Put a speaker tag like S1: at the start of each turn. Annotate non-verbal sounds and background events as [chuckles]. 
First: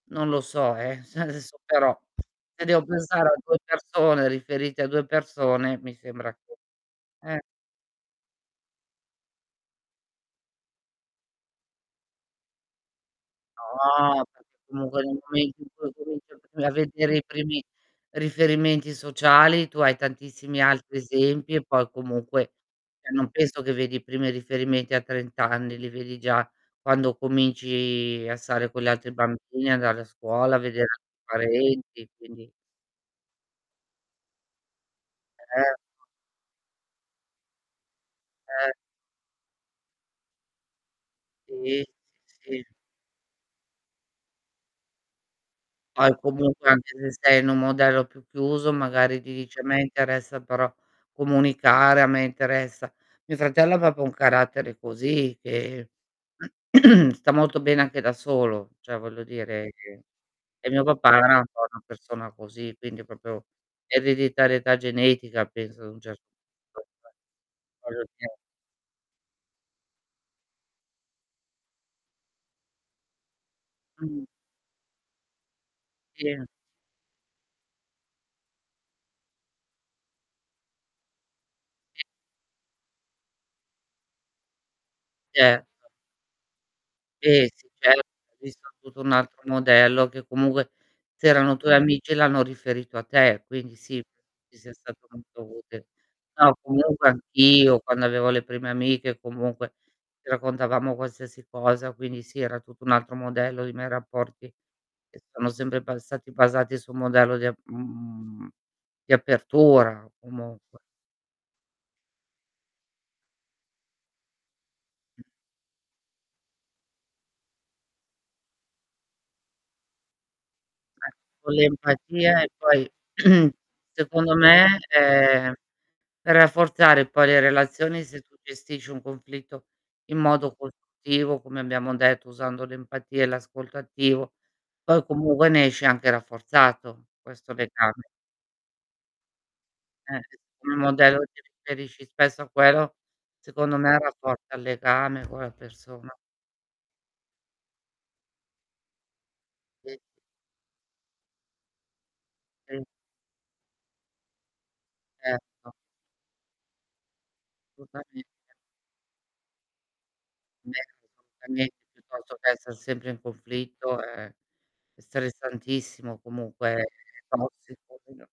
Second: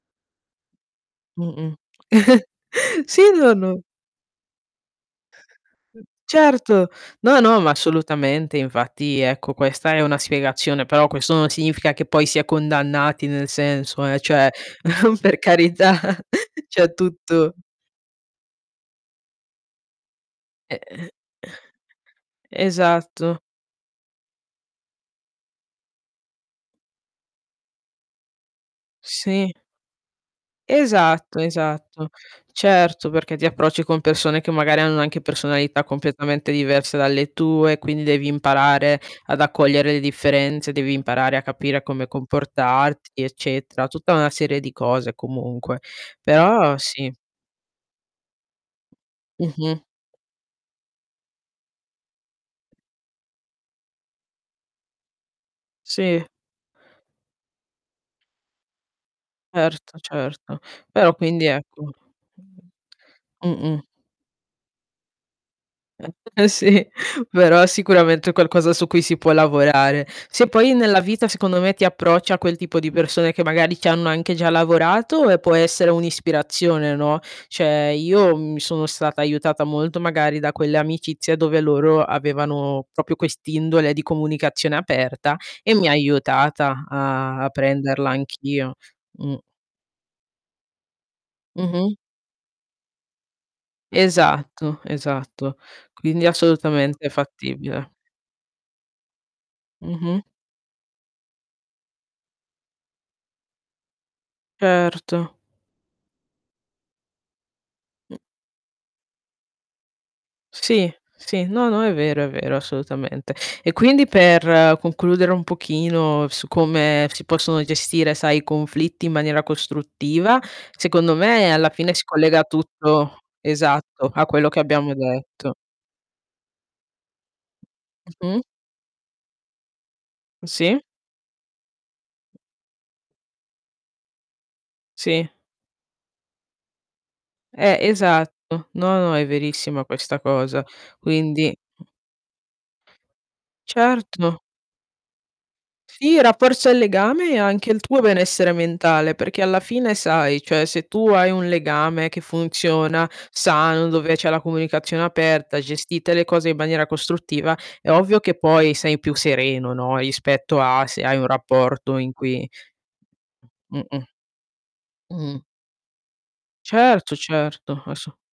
S1: Non lo so, eh. Se adesso,
S2: Mh-mh.
S1: però
S2: [chuckles]
S1: se devo
S2: Sì,
S1: pensare a
S2: no,
S1: 2
S2: no.
S1: persone, riferite a 2 persone, mi sembra che
S2: Certo. No,
S1: eh.
S2: no, ma assolutamente infatti, ecco, questa è una spiegazione, però questo non significa che poi si è condannati nel senso, eh,
S1: No, perché
S2: cioè
S1: comunque nel
S2: [chuckles] per
S1: momento in cui
S2: carità,
S1: cominci a v a
S2: cioè
S1: vedere i
S2: tutto
S1: primi riferimenti sociali tu hai tantissimi altri
S2: Ehm,
S1: esempi, e poi comunque
S2: [clears throat]
S1: cioè non
S2: esatto.
S1: penso che vedi i primi riferimenti a 30 anni, li vedi già quando cominci a stare con gli altri
S2: Sì.
S1: bambini, andare a scuola, vedere altri
S2: Esatto, esatto.
S1: parenti, quindi
S2: Certo, perché ti approcci con persone che magari hanno anche personalità
S1: Certo.
S2: completamente diverse dalle tue, quindi devi
S1: Eh.
S2: imparare ad accogliere le differenze, devi imparare a capire
S1: Sì,
S2: come
S1: sì, sì.
S2: comportarti, eccetera. Tutta una serie di cose comunque.
S1: Poi comunque,
S2: Però
S1: anche
S2: sì.
S1: se sei in un modello più chiuso, magari ti dice: "A
S2: Mh-mh.
S1: me interessa però comunicare, a me interessa" mio fratello ha proprio un carattere così, che
S2: Sì.
S1: [clears throat] sta molto bene anche da solo. Cioè, voglio dire
S2: Certo,
S1: che
S2: certo.
S1: e mio
S2: Però
S1: papà era
S2: quindi
S1: un po'
S2: ecco,
S1: una persona così, quindi proprio
S2: mh-mh.
S1: ereditarietà genetica, penso, ad un
S2: Eh, e [chuckles]
S1: cer
S2: sì,
S1: punto
S2: però
S1: voglio
S2: sicuramente è
S1: dire.
S2: qualcosa su cui si può lavorare. Se poi nella vita, secondo me ti approcci a quel tipo di persone che magari ci hanno
S1: Mh-mh.
S2: anche già lavorato, eh, può essere
S1: Sì.
S2: un'ispirazione, no, cioè io mi sono stata aiutata molto magari da quelle amicizie dove loro
S1: Sì.
S2: avevano proprio quest'indole di comunicazione aperta
S1: Certo.
S2: e mi ha aiutata a
S1: Sì,
S2: a
S1: sì, certo
S2: prenderla
S1: visto
S2: anch'io.
S1: tutto un
S2: Mh.
S1: altro modello che comunque se erano tuoi
S2: Mh-mh.
S1: amici l'hanno riferito a te, quindi sì, penso ti sia
S2: Esatto,
S1: stato
S2: esatto.
S1: molto utile.
S2: Quindi
S1: No,
S2: assolutamente
S1: comunque anch'io
S2: fattibile.
S1: quando avevo le prime amiche comunque,
S2: Mh-mh.
S1: ci raccontavamo qualsiasi cosa, quindi sì, era tutto un altro modello dei miei rapporti che si
S2: Certo.
S1: sono sempre bastati basati su un modello di a
S2: Mh.
S1: mhmm, di apertura comunque.
S2: Sì, sì, no, no, è vero, è vero, assolutamente. E quindi per concludere un pochino su come si possono gestire, sai, i conflitti in maniera costruttiva,
S1: Eh,
S2: secondo me
S1: con
S2: alla fine si
S1: l'empatia
S2: collega
S1: e poi
S2: tutto
S1: [clears throat]
S2: esatto, a
S1: secondo
S2: quello che
S1: me,
S2: abbiamo detto.
S1: ehm, per rafforzare poi le relazioni, se tu
S2: Mh-mh.
S1: gestisci un conflitto in
S2: Mh,
S1: modo
S2: sì.
S1: costruttivo, come abbiamo detto, usando l'empatia e l'ascolto attivo, poi
S2: Sì.
S1: comunque ne esci anche rafforzato questo
S2: Eh,
S1: legame.
S2: esatto. No, no, è verissima
S1: Eh,
S2: questa
S1: [unintelligible]
S2: cosa.
S1: il modello ti
S2: Quindi
S1: riferisci spesso a quello, secondo me
S2: Certo.
S1: rafforza il legame con la persona.
S2: Sì, rafforza il legame e anche il tuo benessere mentale, perché alla fine
S1: Sì.
S2: sai, cioè se tu hai un legame che
S1: Sì.
S2: funziona, sano, dove c'è la comunicazione aperta,
S1: Certo.
S2: gestite le cose in maniera costruttiva, è ovvio
S1: Assolutamente.
S2: che poi sei più sereno, no, rispetto
S1: Beh,
S2: a
S1: [unintelligible]
S2: se hai
S1: non
S2: un
S1: fa niente
S2: rapporto in
S1: piuttosto
S2: cui
S1: che esser sempre in conflitto,
S2: Mh-mh.
S1: ehm, è
S2: Mh-mh.
S1: stressantissimo, comunque è
S2: Certo, certo,
S1: tossico
S2: asso
S1: [unintelligible]